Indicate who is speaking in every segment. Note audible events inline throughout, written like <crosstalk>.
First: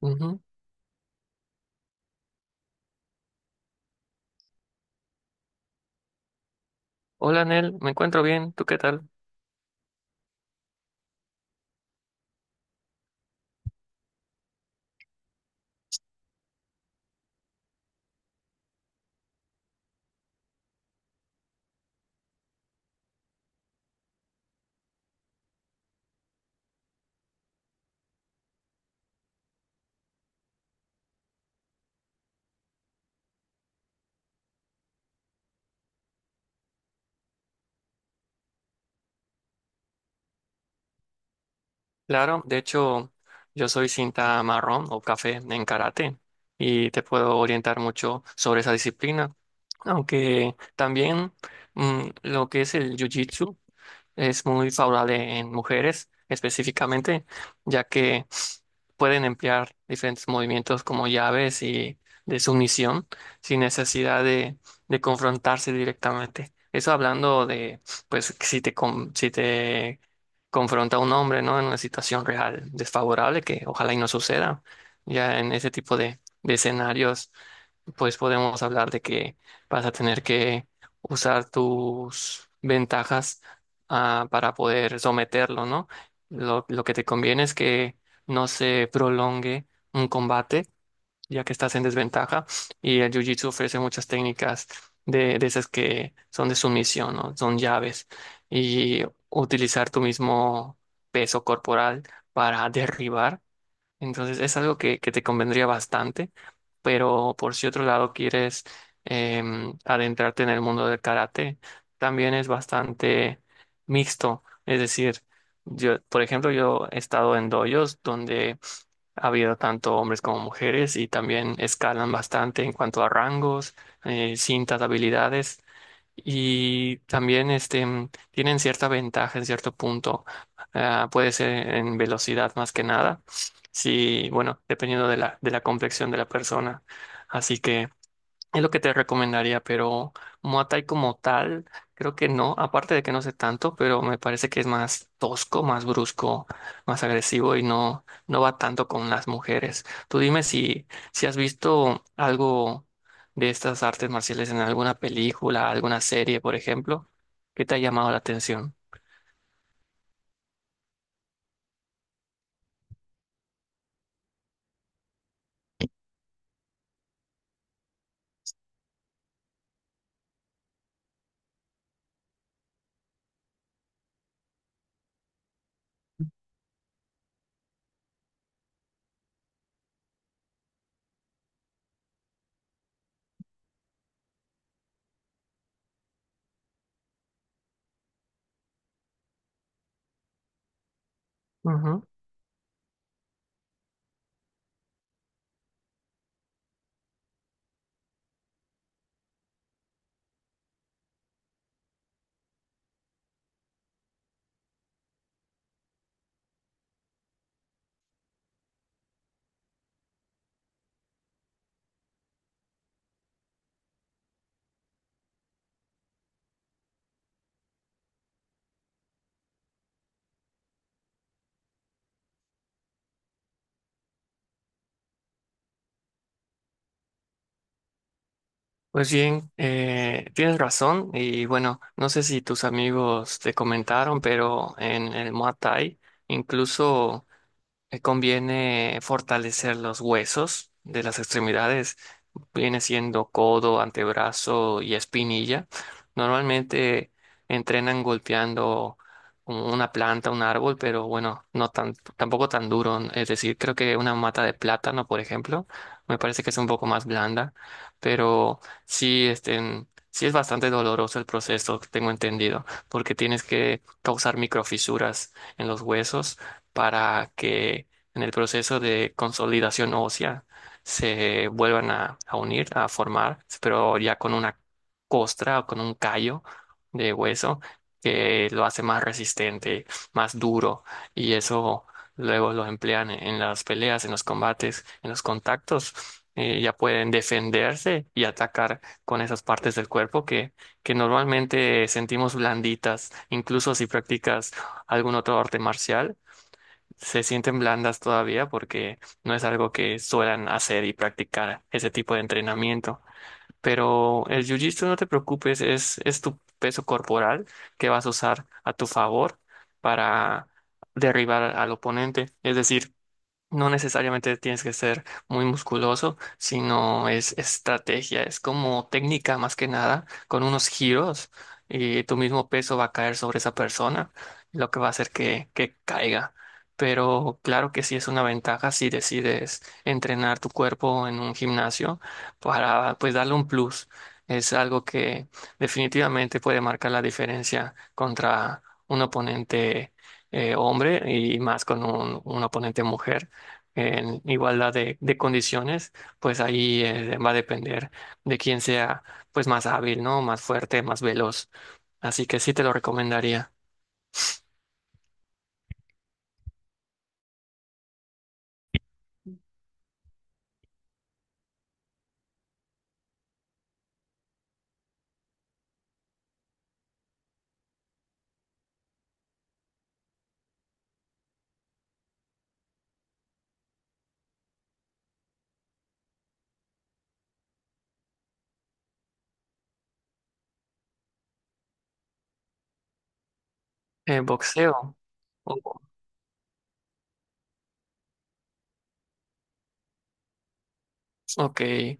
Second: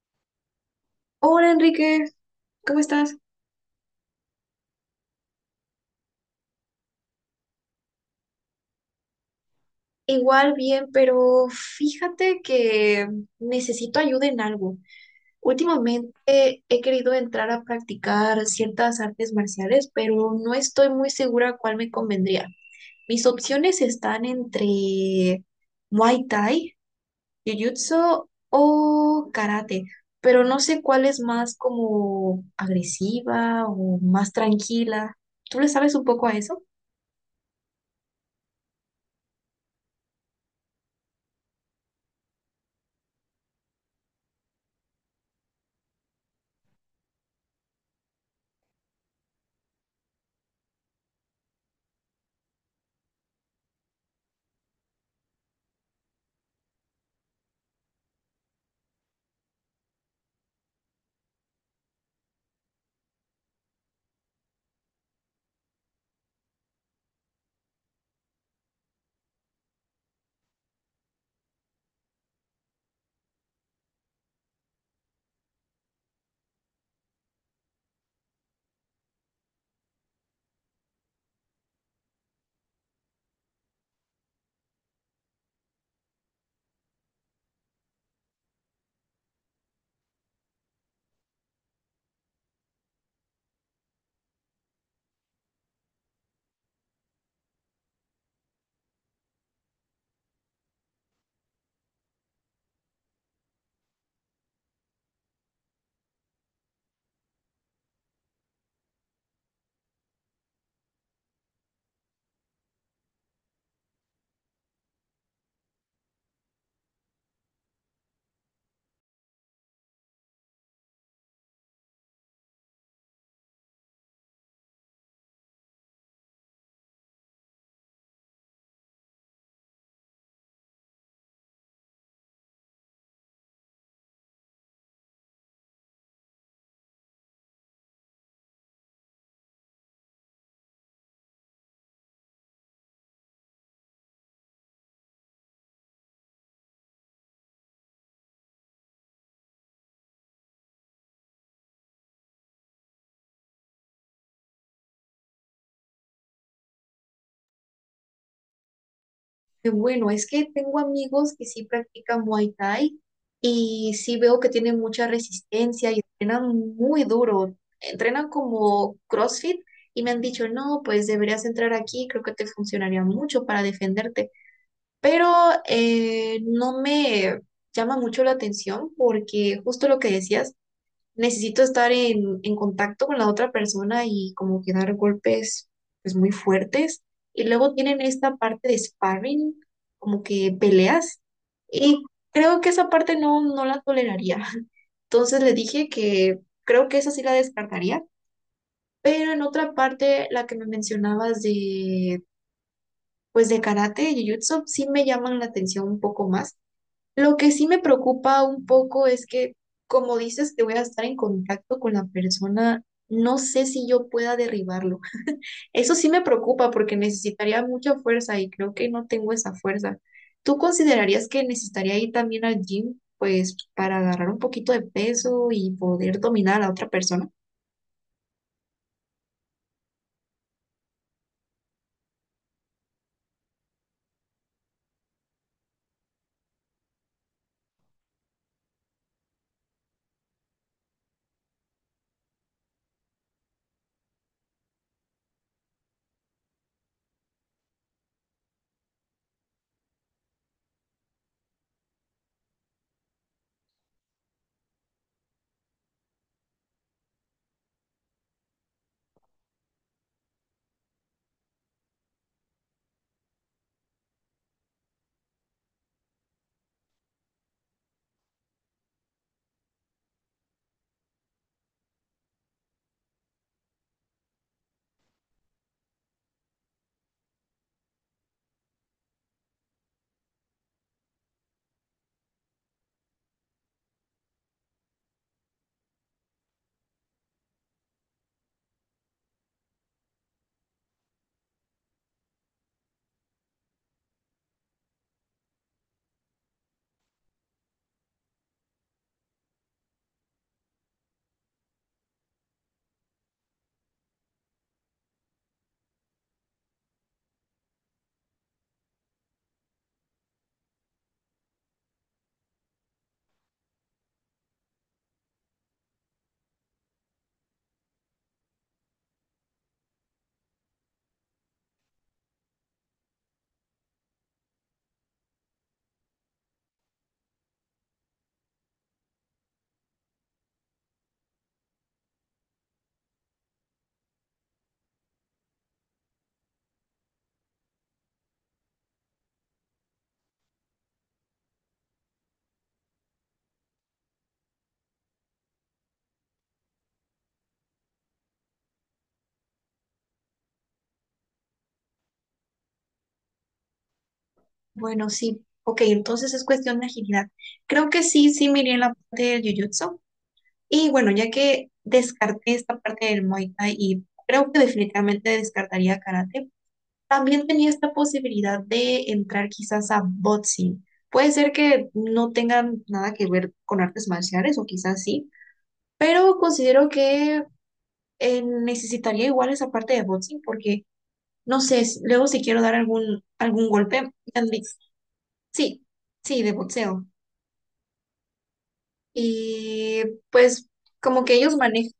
Speaker 1: Ujú.
Speaker 2: Hola Enrique, ¿cómo estás?
Speaker 1: Hola, Nel, me encuentro bien. ¿Tú qué tal?
Speaker 2: Igual bien, pero fíjate que necesito ayuda en algo. Últimamente he querido entrar a practicar ciertas artes marciales, pero no estoy muy segura cuál me convendría. Mis opciones están entre Muay Thai, Jiu-Jitsu o Karate, pero no sé cuál es más como agresiva o más tranquila. ¿Tú le sabes un poco a eso?
Speaker 1: Claro, de hecho, yo soy cinta marrón o café en karate y te puedo orientar mucho sobre esa disciplina. Aunque también lo que es el jiu-jitsu es muy favorable en mujeres específicamente, ya que pueden emplear diferentes movimientos como llaves y de sumisión sin necesidad de confrontarse directamente. Eso hablando de, pues, si te confronta un hombre, ¿no? En una situación real desfavorable, que ojalá y no suceda. Ya en ese tipo de escenarios, pues podemos hablar de que vas a tener que usar tus ventajas para poder someterlo, ¿no? Lo que te conviene es que no se prolongue un combate, ya que estás en desventaja. Y el Jiu-Jitsu ofrece muchas técnicas de esas que son de sumisión, ¿no? Son llaves. Y utilizar tu mismo peso corporal para derribar. Entonces es algo que te convendría bastante, pero por si otro lado quieres adentrarte en el mundo del karate, también es bastante mixto. Es decir, yo, por ejemplo, yo he estado en dojos donde ha habido tanto hombres como mujeres y también escalan bastante en cuanto a rangos, cintas, habilidades y también tienen cierta ventaja en cierto punto. Ah, puede ser en velocidad más que nada. Si bueno, dependiendo de la complexión de la persona. Así que es lo que te recomendaría, pero Muay Thai como tal, creo que no, aparte de que no sé tanto, pero me parece que es más tosco, más brusco, más agresivo y no, no va tanto con las mujeres. Tú dime si, si has visto algo de estas artes marciales en alguna película, alguna serie, por ejemplo, que te ha llamado la atención.
Speaker 2: Qué bueno, es que tengo amigos que sí practican Muay Thai y sí veo que tienen mucha resistencia y entrenan muy duro. Entrenan como CrossFit y me han dicho, no, pues deberías entrar aquí, creo que te funcionaría mucho para defenderte. Pero no me llama mucho la atención porque justo lo que decías, necesito estar en contacto con la otra persona y como que dar golpes pues muy fuertes. Y luego tienen esta parte de sparring, como que peleas.
Speaker 1: Ujú.
Speaker 2: Y creo que esa parte no, no la toleraría. <laughs> Entonces le dije que creo que esa sí la descartaría. Pero en otra parte, la que me mencionabas de, pues de karate y jiu-jitsu, sí me llaman la atención un poco más. Lo que sí me preocupa un poco es que, como dices, que voy a estar en contacto con la persona, no sé si yo pueda derribarlo. Eso sí me preocupa porque necesitaría mucha fuerza y creo que no tengo esa fuerza. ¿Tú considerarías que necesitaría ir también al gym, pues, para agarrar un poquito de peso y poder dominar a la otra persona?
Speaker 1: Pues bien, tienes razón y bueno, no sé si tus amigos te comentaron, pero en el Muay Thai incluso conviene fortalecer los huesos de las extremidades, viene siendo codo, antebrazo y espinilla. Normalmente entrenan golpeando una planta, un árbol, pero bueno, tampoco tan duro, ¿no? Es decir, creo que una mata de plátano, por ejemplo, me parece que es un poco más blanda, pero sí, este, sí es bastante doloroso el proceso, tengo entendido, porque tienes que causar microfisuras en los huesos para que en el proceso de consolidación ósea se vuelvan a unir, a formar, pero ya con una costra o con un callo de hueso que lo hace más resistente, más duro y eso luego lo emplean en las peleas, en los combates, en los contactos. Eh, ya pueden defenderse y atacar con esas partes del cuerpo que normalmente sentimos blanditas, incluso si practicas algún otro arte marcial se sienten blandas todavía porque no es algo que suelan hacer y practicar ese tipo de entrenamiento. Pero el jiu-jitsu, no te preocupes, es tu peso corporal que vas a usar a tu favor para derribar al oponente. Es decir, no necesariamente tienes que ser muy musculoso, sino es estrategia, es como técnica más que nada, con unos giros y tu mismo peso va a caer sobre esa persona, lo que va a hacer que caiga. Pero claro que sí es una ventaja si decides entrenar tu cuerpo en un gimnasio para pues darle un plus. Es algo que definitivamente puede marcar la diferencia contra un oponente hombre y más con un oponente mujer en igualdad de condiciones, pues ahí va a depender de quién sea pues más hábil, ¿no? Más fuerte, más veloz. Así que sí te lo recomendaría.
Speaker 2: Bueno, sí. Ok, entonces es cuestión de agilidad. Creo que sí, sí me iría en la parte del jiu-jitsu. Y bueno, ya que descarté esta parte del Muay Thai y creo que definitivamente descartaría karate, también tenía esta posibilidad de entrar quizás a boxing. Puede ser que no tengan nada que ver con artes marciales o quizás sí, pero considero que necesitaría igual esa parte de boxing porque no sé, luego si quiero dar algún golpe, tal.
Speaker 1: Boxeo. Oh,
Speaker 2: Sí, sí, de boxeo. Y pues como que ellos
Speaker 1: ok.
Speaker 2: manejan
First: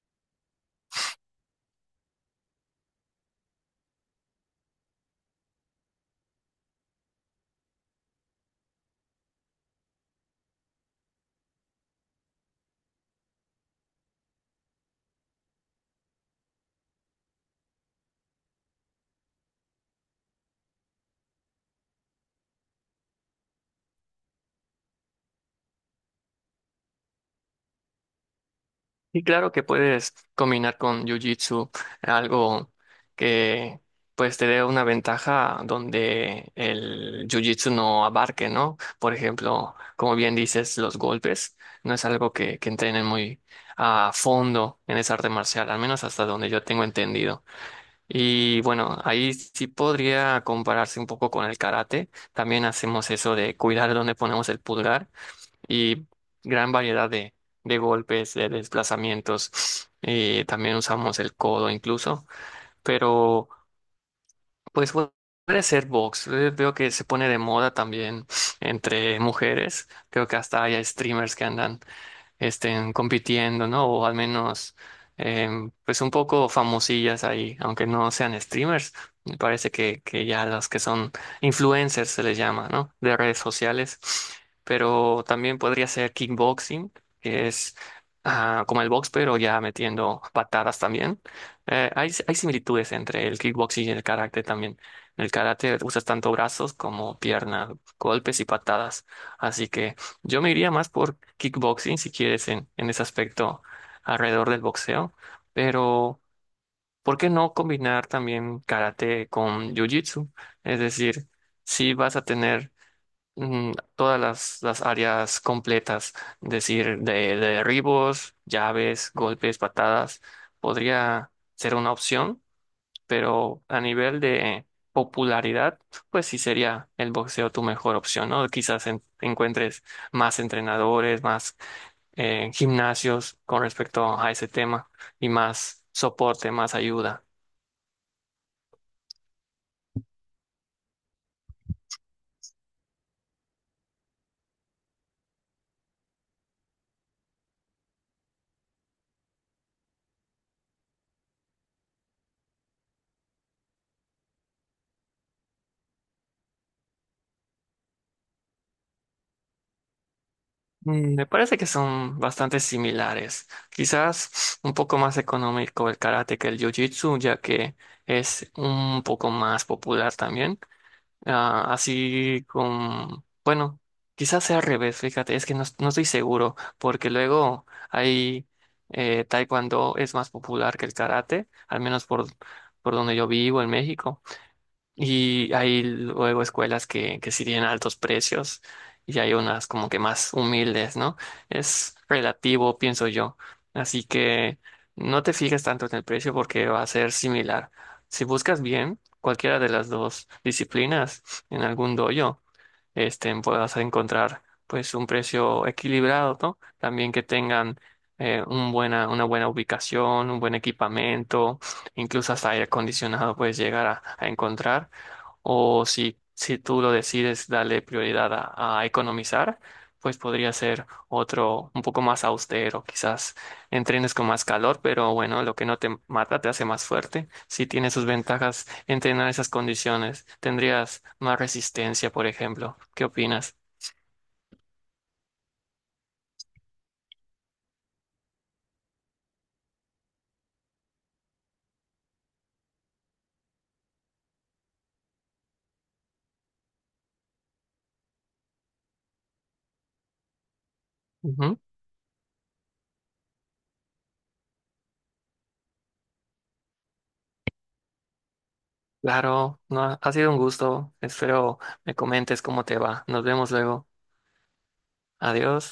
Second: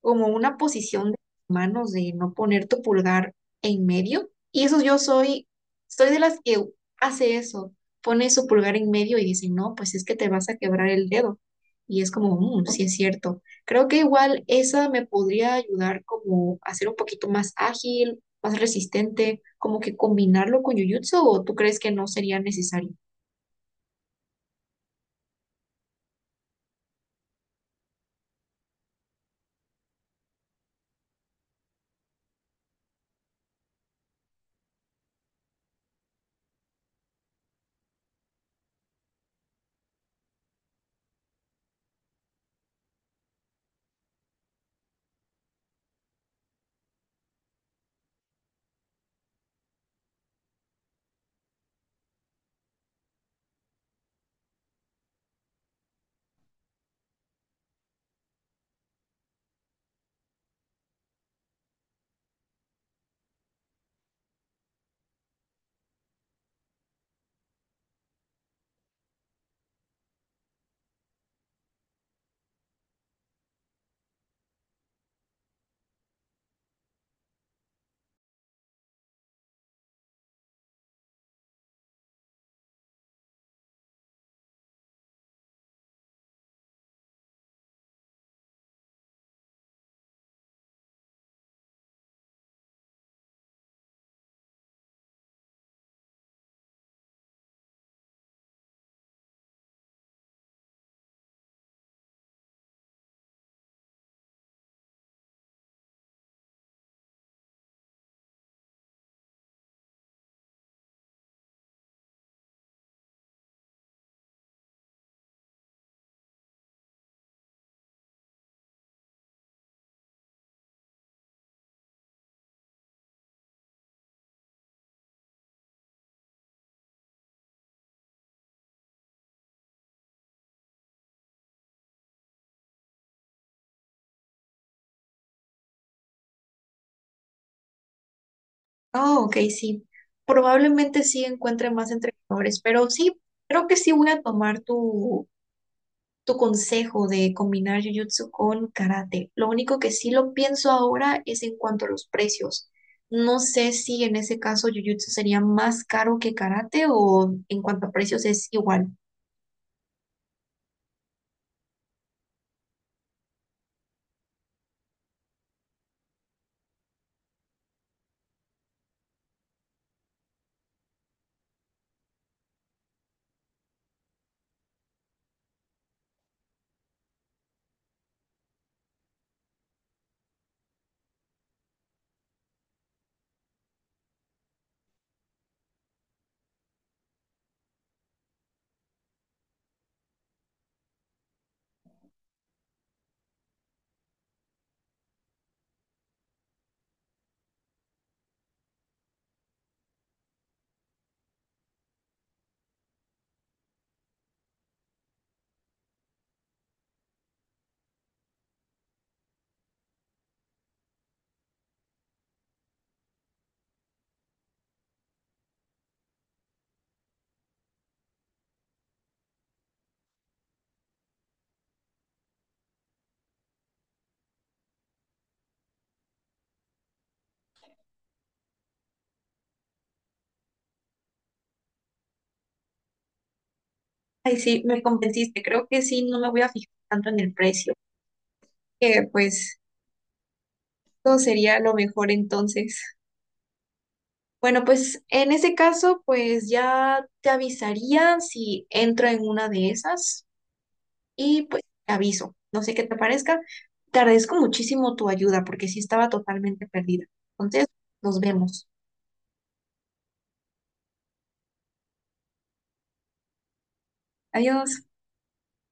Speaker 2: como una posición de manos de no poner tu pulgar en medio. Y eso yo soy, soy de las que hace eso, pone su pulgar en medio y dice, no, pues es que te vas a quebrar el dedo. Y es como, "Mm, sí es cierto. Creo que igual esa me podría ayudar como a ser un poquito más ágil, más resistente, como que combinarlo con Jujutsu, o tú crees que no sería necesario".
Speaker 1: Y claro que puedes combinar con Jiu-Jitsu algo que pues te dé una ventaja donde el Jiu-Jitsu no abarque, ¿no? Por ejemplo, como bien dices, los golpes no es algo que entrenen muy a fondo en esa arte marcial, al menos hasta donde yo tengo entendido. Y bueno, ahí sí podría compararse un poco con el karate. También hacemos eso de cuidar dónde ponemos el pulgar y gran variedad de golpes, de desplazamientos. <sniffs> También usamos el codo incluso, pero pues pu- puede ser box. Veo que se pone de moda también <sniffs> entre mujeres. Creo que hasta hay streamers que andan estén compitiendo, ¿no? O al menos, pues un poco famosillas ahí, aunque no sean streamers. Me parece que ya las que son influencers se les llama, ¿no? De redes sociales. Pero también podría ser kickboxing, que es como el box, pero ya metiendo patadas también. Hay similitudes entre el kickboxing y el karate también. En el karate usas tanto brazos como piernas, golpes y patadas. Así que yo me iría más por kickboxing, si quieres, en ese aspecto alrededor del boxeo, pero ¿por qué no combinar también karate con jiu-jitsu? Es decir, si vas a tener todas las áreas completas, es decir, de derribos, llaves, golpes, patadas, podría ser una opción pero a nivel de popularidad, pues sí sería el boxeo tu mejor opción, ¿no? Quizás encuentres más entrenadores, más gimnasios con respecto a ese tema y más soporte, más ayuda.
Speaker 2: Oh, ok, sí. Probablemente sí encuentre más entrenadores, pero sí, creo que sí voy a tomar tu consejo de combinar jiu jitsu con karate. Lo único que sí lo pienso ahora es en cuanto a los precios. No sé si en ese caso jiu jitsu sería más caro que karate o en cuanto a precios es igual.
Speaker 1: Mm, me parece que son bastante similares. Quizás un poco más económico el karate que el jiu-jitsu, ya que es un poco más popular también. Ah, así con, bueno, quizás sea al revés, fíjate, es que no, no estoy seguro, porque luego hay taekwondo es más popular que el karate, al menos por donde yo vivo en México. Y hay luego escuelas que sí tienen altos precios y hay unas como que más humildes, ¿no? Es relativo, pienso yo. Así que no te fijes tanto en el precio porque va a ser similar. Si buscas bien cualquiera de las dos disciplinas en algún dojo, este, puedas encontrar pues un precio equilibrado, ¿no? También que tengan un una buena ubicación, un buen equipamiento, incluso hasta aire acondicionado puedes llegar a encontrar o si, si tú lo decides darle prioridad a economizar, pues podría ser otro un poco más austero. Quizás entrenes con más calor, pero bueno, lo que no te mata te hace más fuerte. Si tiene sus ventajas entrenar esas condiciones. Tendrías más resistencia, por ejemplo. ¿Qué opinas?
Speaker 2: Ay, sí, me convenciste. Creo que sí, no me voy a fijar tanto en el precio. Que pues todo sería lo mejor entonces. Bueno, pues en ese caso, pues ya te avisaría si entro en una de esas. Y
Speaker 1: Ujú.
Speaker 2: pues te aviso, no sé qué te parezca. Te agradezco muchísimo tu ayuda porque sí estaba totalmente perdida. Entonces, nos vemos.
Speaker 1: Claro, no, ha sido un gusto. Espero me comentes cómo te va. Nos vemos luego.
Speaker 2: Adiós.
Speaker 1: Adiós.